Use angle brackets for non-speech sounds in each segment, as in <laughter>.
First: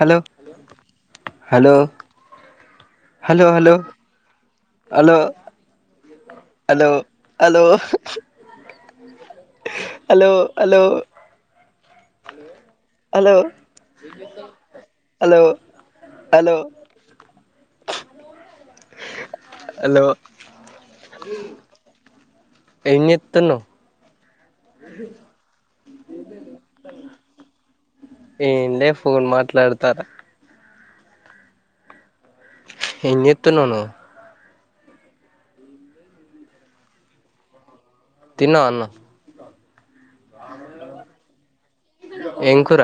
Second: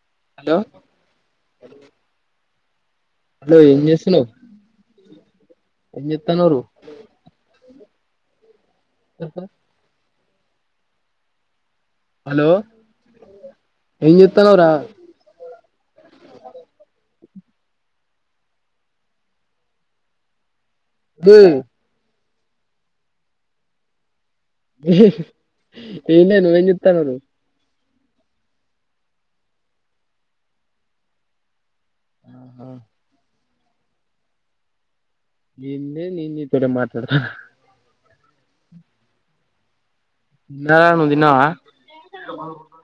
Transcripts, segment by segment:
Hello hello hello hello ఏం చేస్తున్నావ్ hello ఏం చేత్తన్నారు hello hello <inaudible> యహా hello hello hello hello ఏం చేత్తన్నావ్ రా హలో హలో అలో డేయ్ ఏం జేత్తుఉన్నావ్ హే ఎమ్ లేదు నువ్వు ఏం చెత్తుఅన్నావ్ నువ్వు ఏమ్ లే ఫోన్ మాట్లాడతాఅన్నా ఏమ్ చెత్తు ఉన్నావ్ నువ్వు ఏమి లే నేను నీతోడే మాట్లాడుతున్న హ తిన్నావా అన్నం తిన్నా గని నువ్ తిన్నావా ఏం కూర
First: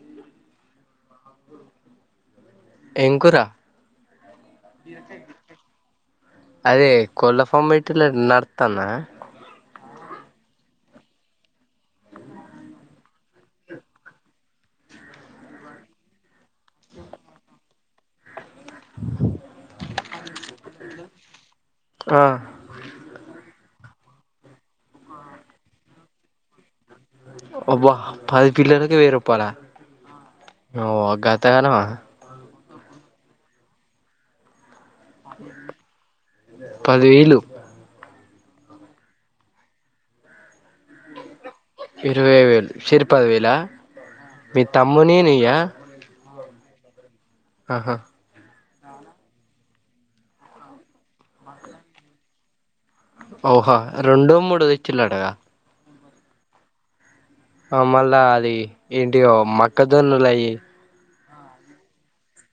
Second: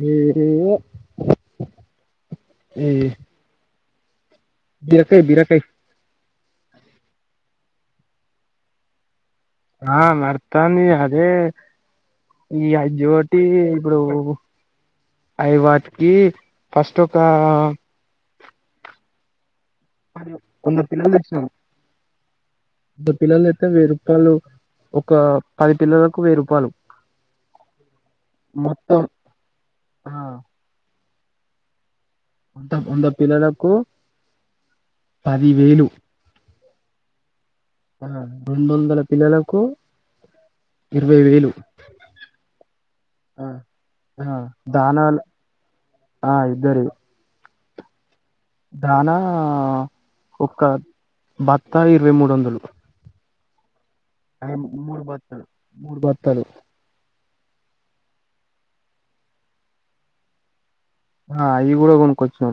మీరు హివ్య ఎం కురా బీరకయి బీరకయి అదే కొళ్ళ ఫాంమ్ పెట్టిలర్ నడత్తందా ఆ నడుత్తాంది అదే ఈ అయోటి ఈ ఇపుడు అయి వాటికి ఫస్ట్ ఒక కొన్ని పిల్లల్ తెచ్చినామ్ ఆ ఇద్దర్ పిల్లలకు వెయ్యి రూపాయలు ఒక పది పిల్లలకు వెయ్యి రూపాలు అవ్యా పది పల్లలకి మొత్తం వెయ్యి రూపాల ఆ అవ్యా ఘతగనవా ఉంతమ్ వంద పిల్లలకు పదివేలు పదివేలు ఆ రెండు వందల పిల్లలకు ఇరవై వేలు ఇరవై వేలు చేరు ఆ పదివేలా ఆ మీ తమ్ముని దానాలు నీ య్యా ఆ ఇద్దరివి అహా థనా ఒక భత్తా ఇరవై మూడు వందలు ఓహా రెండో మూడో తెచ్చింలటగా తలూ అ మళ్ళా అది ఏంటివో మక్క జోన్నలయి ఆ అవి కూడా కొనుకొచ్చాం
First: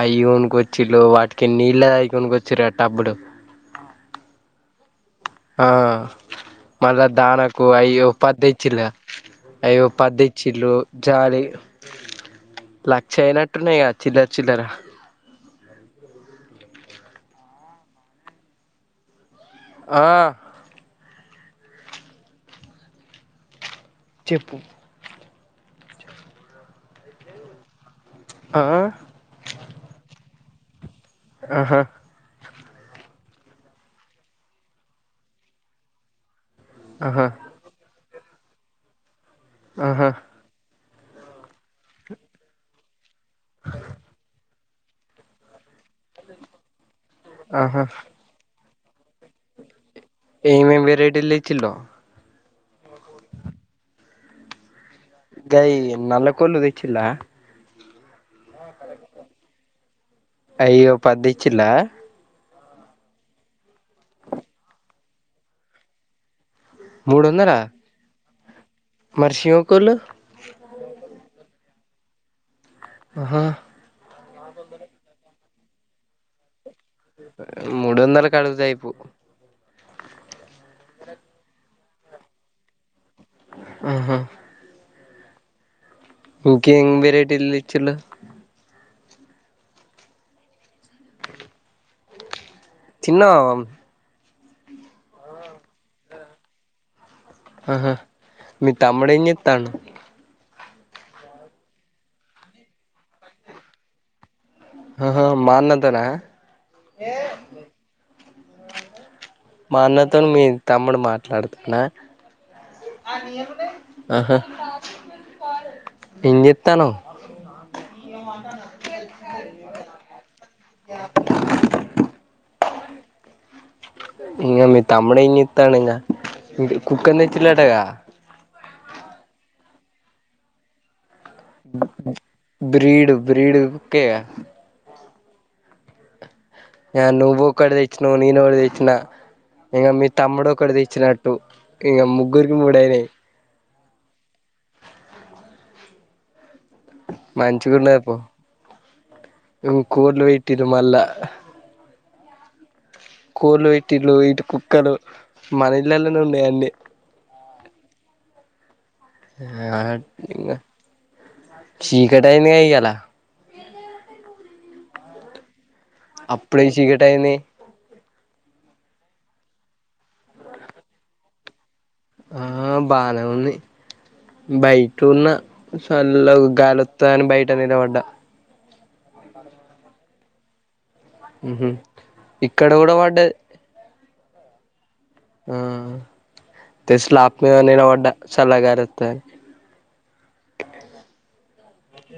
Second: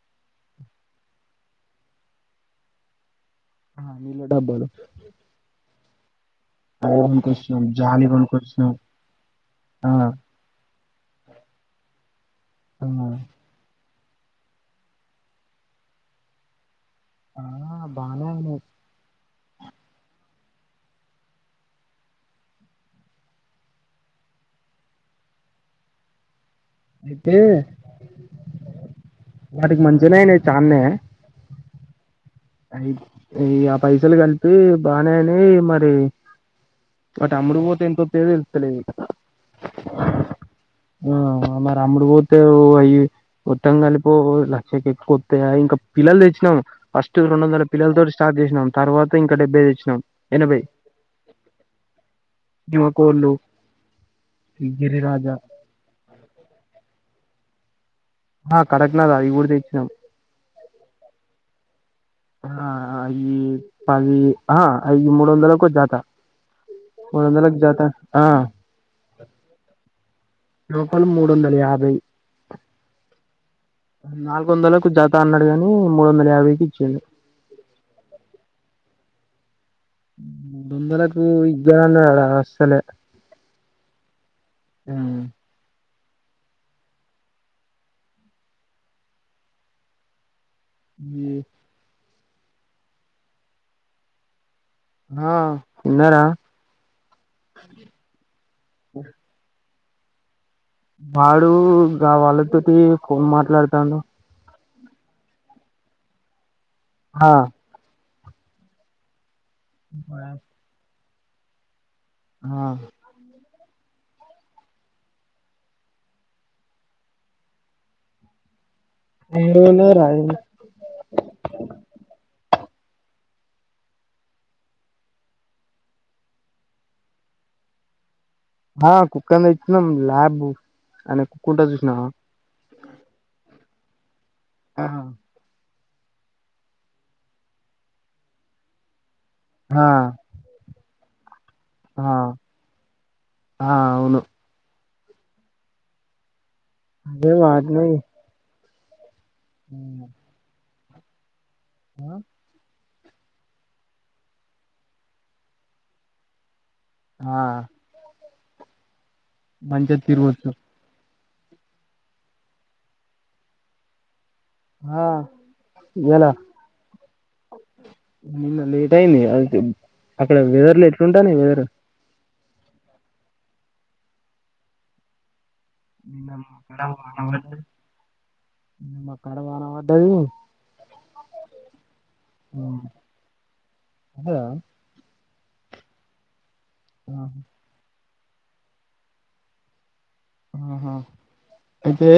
అయి కొనుకొచ్చిల్లు వాటికి నీళ్ళ అయి కొనుకొచ్చిర్రు ఆ టబ్బులు ఆ నీళ్ళ డబ్బాలు ఆ అవి మళ్ళా కొనుక్కొచ్చినాం దానకు అయి ఓ జాలి పది కొనుక్కొచ్చినాం తెచ్చిర్రు కదా అవి ఓ ఆ పది తెచ్చిల్లు జాలి ఆ లక్ష అయినట్టున్నాయి కా చిల్లర చిల్లర ఆ బానే అయినాయి ఆ చెప్పు అయితే ఆ వాటికి మంచిగ నే అయినాయి చాన్నే ఆహా అయి అయి ఆ పైసలు కలిపి బానే అయినాయి మరి ఆహా బట్ అమ్ముడు పోతే ఎంతోత్తయో తేల్తలేదు ఇగ ఆహా ఆ మరి అమ్ముడు పోతే అయి కొత్తం కలిపో లక్షకి ఎక్కువొత్తాయా ఇంకా పిల్లలు తెచ్చినాం ఫస్ట్ రోండొందల ఆహా పిల్లలతోటి స్టార్ చేసినా తరవాత ఇంకా డెబ్బై తెచ్చాం ఏమేమి వైరేటీలు తిచ్చిల్లో నిమ కోళ్లు మ్మ్ గయి నల్ల కోళ్ళు తెచ్చిల్ల ఆ కడక్నాద్ అయి కూడా తెచ్చినాం అయి ఓ పది తెచ్చిల్ల ఆ అయి పది ఆ అయి మూడు వందలకు జత మూడు వందలకు జత ఆ మరి శివ కోళ్ళు లోకల్ మూడు వందల యాభై ఆహా నాలుగు వందలకు జత అన్నడు గాని మూడు వందల యాభైకి ఇచ్చిండు మూడు వందలకి అడిగితే అయిపోవ్ మూడు వందలకు ఇయ్యాల వస్తలే ఆహా హ్మ్ ఇంకేం వెరైటీలు తెచ్చిల్లు ఏ చిన్న మ్మ్ ఆ తిన్నార ఆహా మీ తమ్ముడు ఏం చెత్తండు వాడు గావాళ్ళతోటి ఫోన్ మాట్లాడుతాండు ఓహో మా అన్నతో నా ఆ మా అన్నతోనీ మీ తమ్ముడు మాట్లాడుతుండ ఆ ఆహా ఏం చెత్తన్నావ్ ఇంగ మీ తమ్ముడు ఏం చెత్తండు ఇంగ కుక్కను తెచ్చిండు అంటగా అ కుక్కను తెచ్చినము ల్యాబ్ ఆయనకు బ్రీడ్ బ్రీడ్ కుక్కేగా ఆ ఎ అ నువ్వు ఒకటి తెచ్చినావు, నేను ఒకటి తెచ్చిన ఇగ ఆ మీ తమ్ముడు ఒకటి తెచ్చినాడు. ఇగా ఆ ముగ్గురికి మూడ అయినాయి ఆ అవును అదే వాటిని మంచిగున్నావ్ పో ఇ కూర్లు వెట్టినే మళ్ళ కోళ్లు పెటిలు ఇటు కుక్కలు మన ఇళ్లలోనే ఉన్నాయి అన్ని ఆ మంచిగా తిరగొచ్చు యాక్టింగ్ చీకటైందిగా ఇయాల ఆ ఇయ్యాల అప్పుడే చీకటి అయింది నిన్న లేట్ అయింది అ అక్కడ వెదర్ ఎట్లుంటా వెదర్ ఆ బానే ఉంది బయట ఉన్న నిన్న చల్ల మాకాడ గాలొత్తా అని బయట నిలబడ్డ మకాడ వాన వడ్డది ఉ ఇక్కడ కూడా వడ్డది అద ఆ దె స్లాబ్ కు నిలబడ్డ చల్లగాలు వస్తదని ఆహా అంటే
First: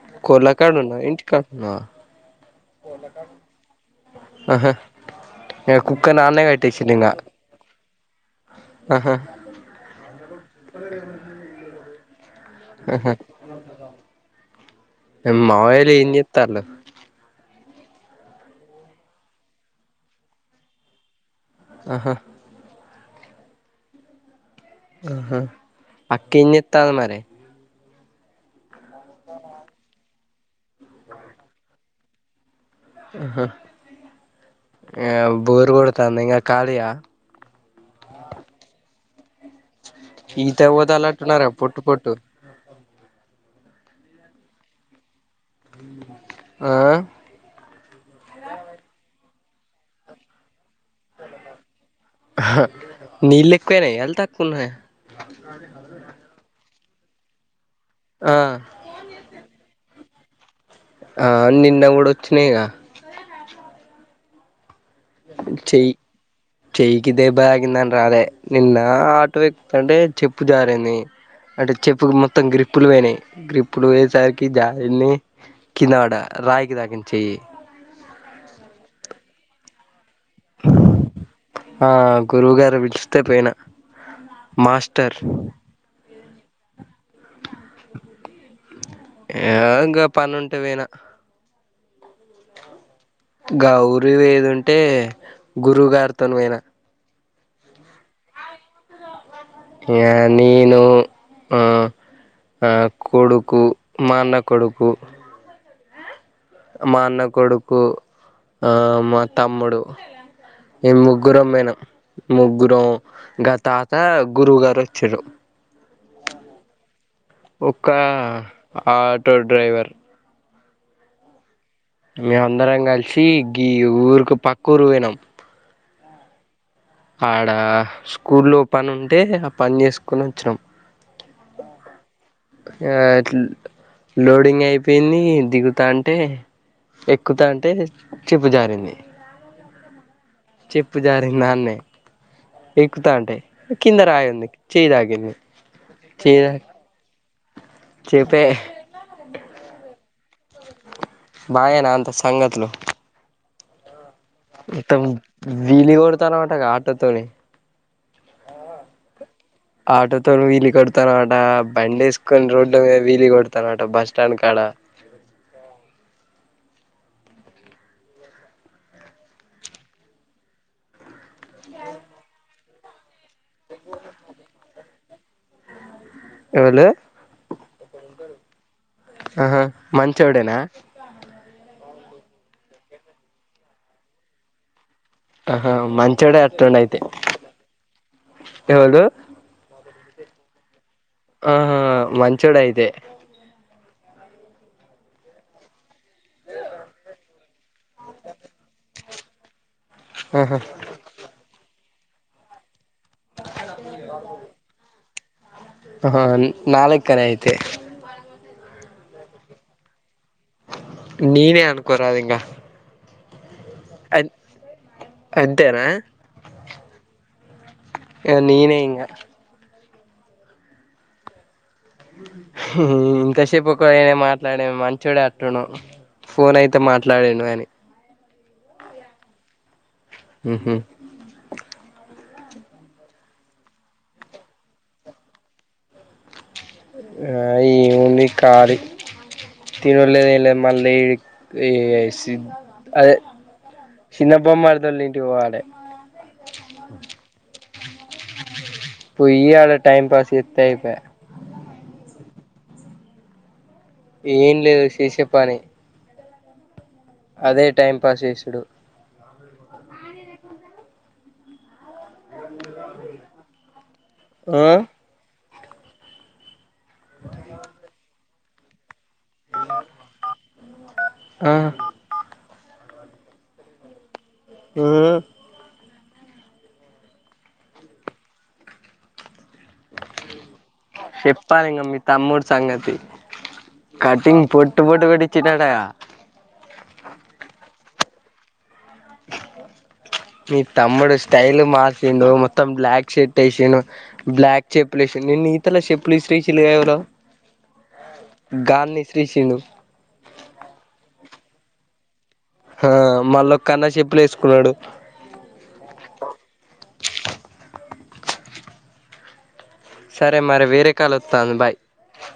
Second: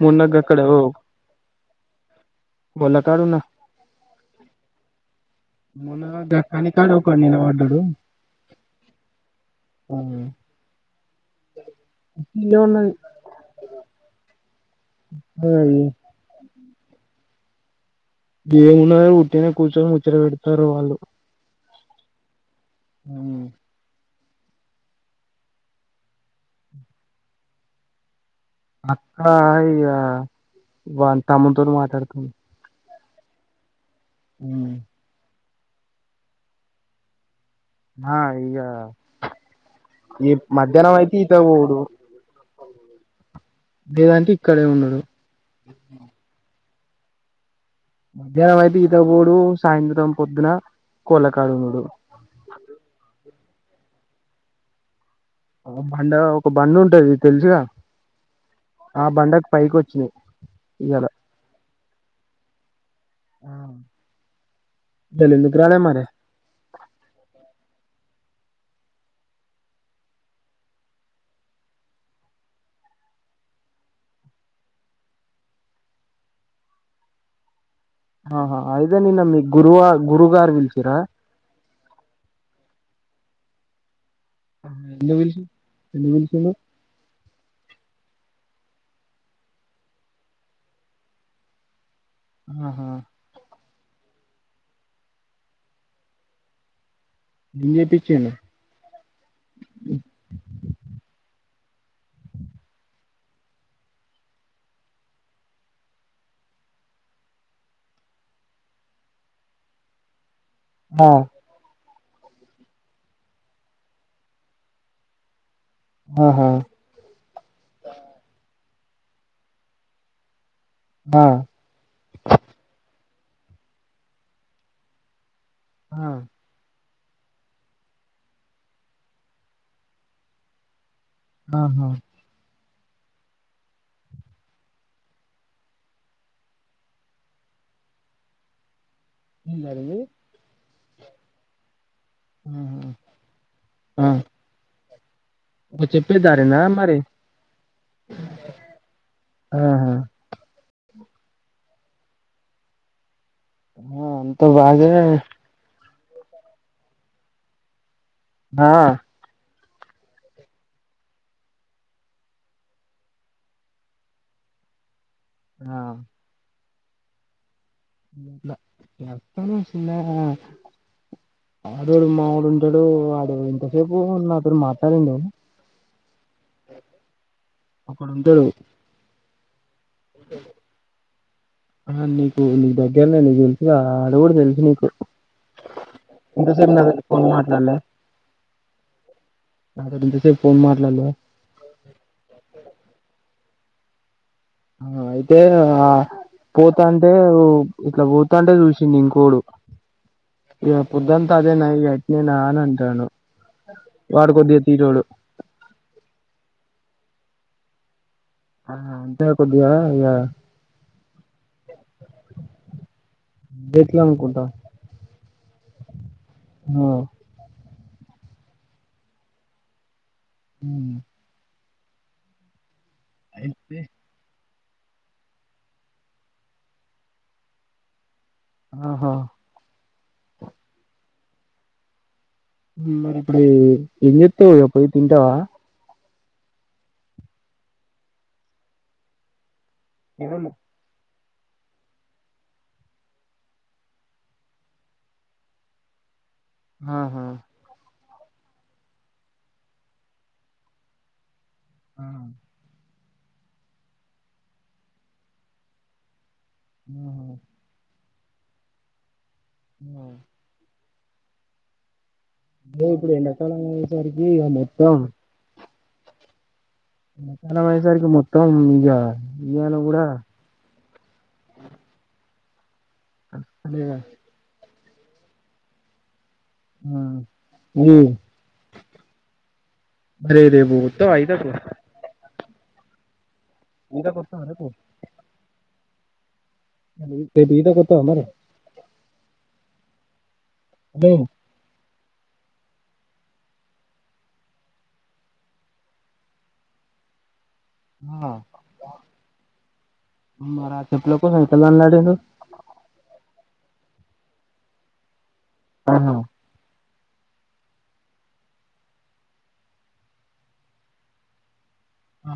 మున్నగ్గక్కడ ఓ నా బోల్ల కడున్నా ఆహా ఇగ మున కుక్క నాన్నే ధకా నీకా కట్టేసిండు డా ఇంగ ఒకడు నిలబడ్డాడు. అ లోపల లేదు అహ య అది మావోలు ఏం జేత్తల్లు ఏమున్నో ఉట్టినే కూర్చొని ముచ్చట పెడతారు వాళ్ళు ఆహా అ ఆహా అక్క ఏం చేత్తాంది మరి అక్క ఇగ వాని తమ్ముతో మాట్లాడుతుంది. ఆహ యవ్ బోరు కొడతాంది ఇంగ కాళీయ ఆ ఇంగ ఈ ఈత మధ్యాహ్నం అయితే ఇదో పోతాలంటున్నారా ఊరు పొట్టు పొట్టు లేదంటే ఇక్కడే ఉన్నడు ఆ ఏమయితే ఈతపోడు సాయంత్రం పొద్దున కోలకడ ఉన్నడు నేనె ఎల్ తాక్కున్ననే అండ్ ఒక బండి ఉంటది తెలుసుగా ఆ ఆ బండకు పైకి వచ్చినాయ్. ఆ నిన్న కూడా వచ్చినాయిగ ఆ చె చెయకి దెబ్బ తగ్గి నిన్న నేను రాలే నిన్న ఆటో ఎక్క చెప్పు జారింది అంటే చెప్పు మొత్తం గ్రిప్పులు పోయినాయి గ్రిప్పులు పోయేసరికి జారిని కిినడ రాయికి తాగం చెయి ఆహా అయితే నిన్న మీ గురువ గురుగారు పిలిచిరా ఆ గురువు గారు పిలిస్తే పోయినా మాస్టర్ ఎందుకు పిలిచి ఎందుకు పిలిచిండు ఏ గా పని ఉంటే పోయినా ఆహా గౌరు ఏదుంటే గురువుగారితో పోయిన <unintelligible> ఏ నీను ఆ కొడుకు మా అన్న కొడుకు మా అన్న కొడుకు మా తమ్ముడు మేము ఆ ముగ్గురం పోయినం ముగ్గురం గా తాత గురువు గారు వచ్చారు ఆహా ఒక్క ఆటో డ్రైవర్ ఆ చి గీ ఊరుకి పక్కూరు ఆ ఆడ స్కూల్లో పని ఉంటే ఆ పని చేసుకొని వచ్చినం ఆహా ఆ లోడింగ్ అయిపోయింది దిగుతాంటే ఎక్కుతా అంటే చెప్పు జారింది ఏంటరింది చెప్పు జారిన అన్నే ఆహా ఎక్కుతా అంటే కింద రాయి ఉంది చెయ్ తాకింది ఓ చెప్పేజారిందా మరి చూపే ఆహా బాగేనా అంతా సంగతులు ఆ మత్త బాగే విలు కొడతనమాటగా ఆటోతోని ఆ ఆటోతోను వీలు కొడతానమాట బండి వేసుకొని రోడ్ల మీద వీలు కొడానట బస్ స్టాండ్ కాడ ఆ <unintelligible> ఆడడు మాముడు ఉంటాడు ఆడ ఇంతసేపు నాతోడు మాట్లాడండే ఎవలు అక్కడు ఉంటాడు ఆహా మంచోడే నా ఆ నీకు నీ దగ్గరనే నీకు తెలిసు ఆడ కూడా తెలుసు నీకు ఆహా మంచోడే ఇంతసేపు అట్టుండయితే నాతోని ఫోన్ మాట్లాడలే ఎవడు నాతో ఇంతసేప్ ఫోన్ మాట్లాలే ఆహా మంచోడు అయితే అయితే ఆ పోతాంటే ఇట్ల పోతాంటే చూసిండు ఇంకోడు ఆహా ఇగ పొద్దంతా అదేనా ఇగ నేనానంటాను వాడు కొద్దిగ తీటోడు ఆహా నాలెక్కనే అయితే ఆ అంటే కొద్దిగా ఇగ. నేనే అనుకోరాదింగ. అదెట్లనుకుంటా. అంతేనా. హా. ఏ నీనే ఇంగ. హ్మ్. హ్మ్ ఇంతసేపు అయితే ఒకాయన మార్ట్. అట్లాండు మంచడే అంటుండు ఫోన్ అయితే మాట్లాడిండు కానీ. ఆహా. ఉహు. ఉమ్ మరి ఇప్పుడు ఏంజెత్తవ్ ఇగ పోయి తింటవా. ఆ ఏముంది కాలి తినుల్లేద్ ఏం లేద్ మళ్లీ. ఏ సిద్ అదే చిన్న బామ్మర్ది వాళ్ళ ఇంటికి పోవాలి. ఆహ. పొయ్యి ఆడ టైం పాస్ చేతే అయిపోయి. ఆహా ఏం లేదు శేశె పని. ఉ అదే టైం పాస్ చేసిండు. ఉమ్. బ్రో ఇప్పుడు ఎండాకాలం అయ్యేసరికి ఇగ ఆ మొత్తం. మకాల వయసరికి మొత్తం ఇక ఇయన కూడా. ఆ. అ అది. ఉమ్. ఉమ్ ఇది. అరే రేపు వస్తావా ఈతకు. చెప్పాలి ఇంగ మీ తమ్ముడు సంగతి ఈతకు వత్తవా కటింగ్ రేపు పొట్టు పొట్టు కోట్టించిండటగ. రేపు ఈత కొత్తవమరీ. మీ తమ్ముడు స్టైల్ మారింది. ఏందో మొత్తం బ్లాక్ షట్ వేసిండు బ్లాక్ చెప్పులు వేసిండు నిను ఇతల చెప్పులు ఎసిరెసీలు కదా ఎవరో. ఆ ఇసిరేసిండు మరా చెప్పులక్. పోనీ ఎంతమంది అదిలు. ఆ మళ్ళొకన్న చెప్పులేసుకున్నడు. ఆహా. సరే మరె వేరే కాలొత్తాంది బాయ్. ఆ.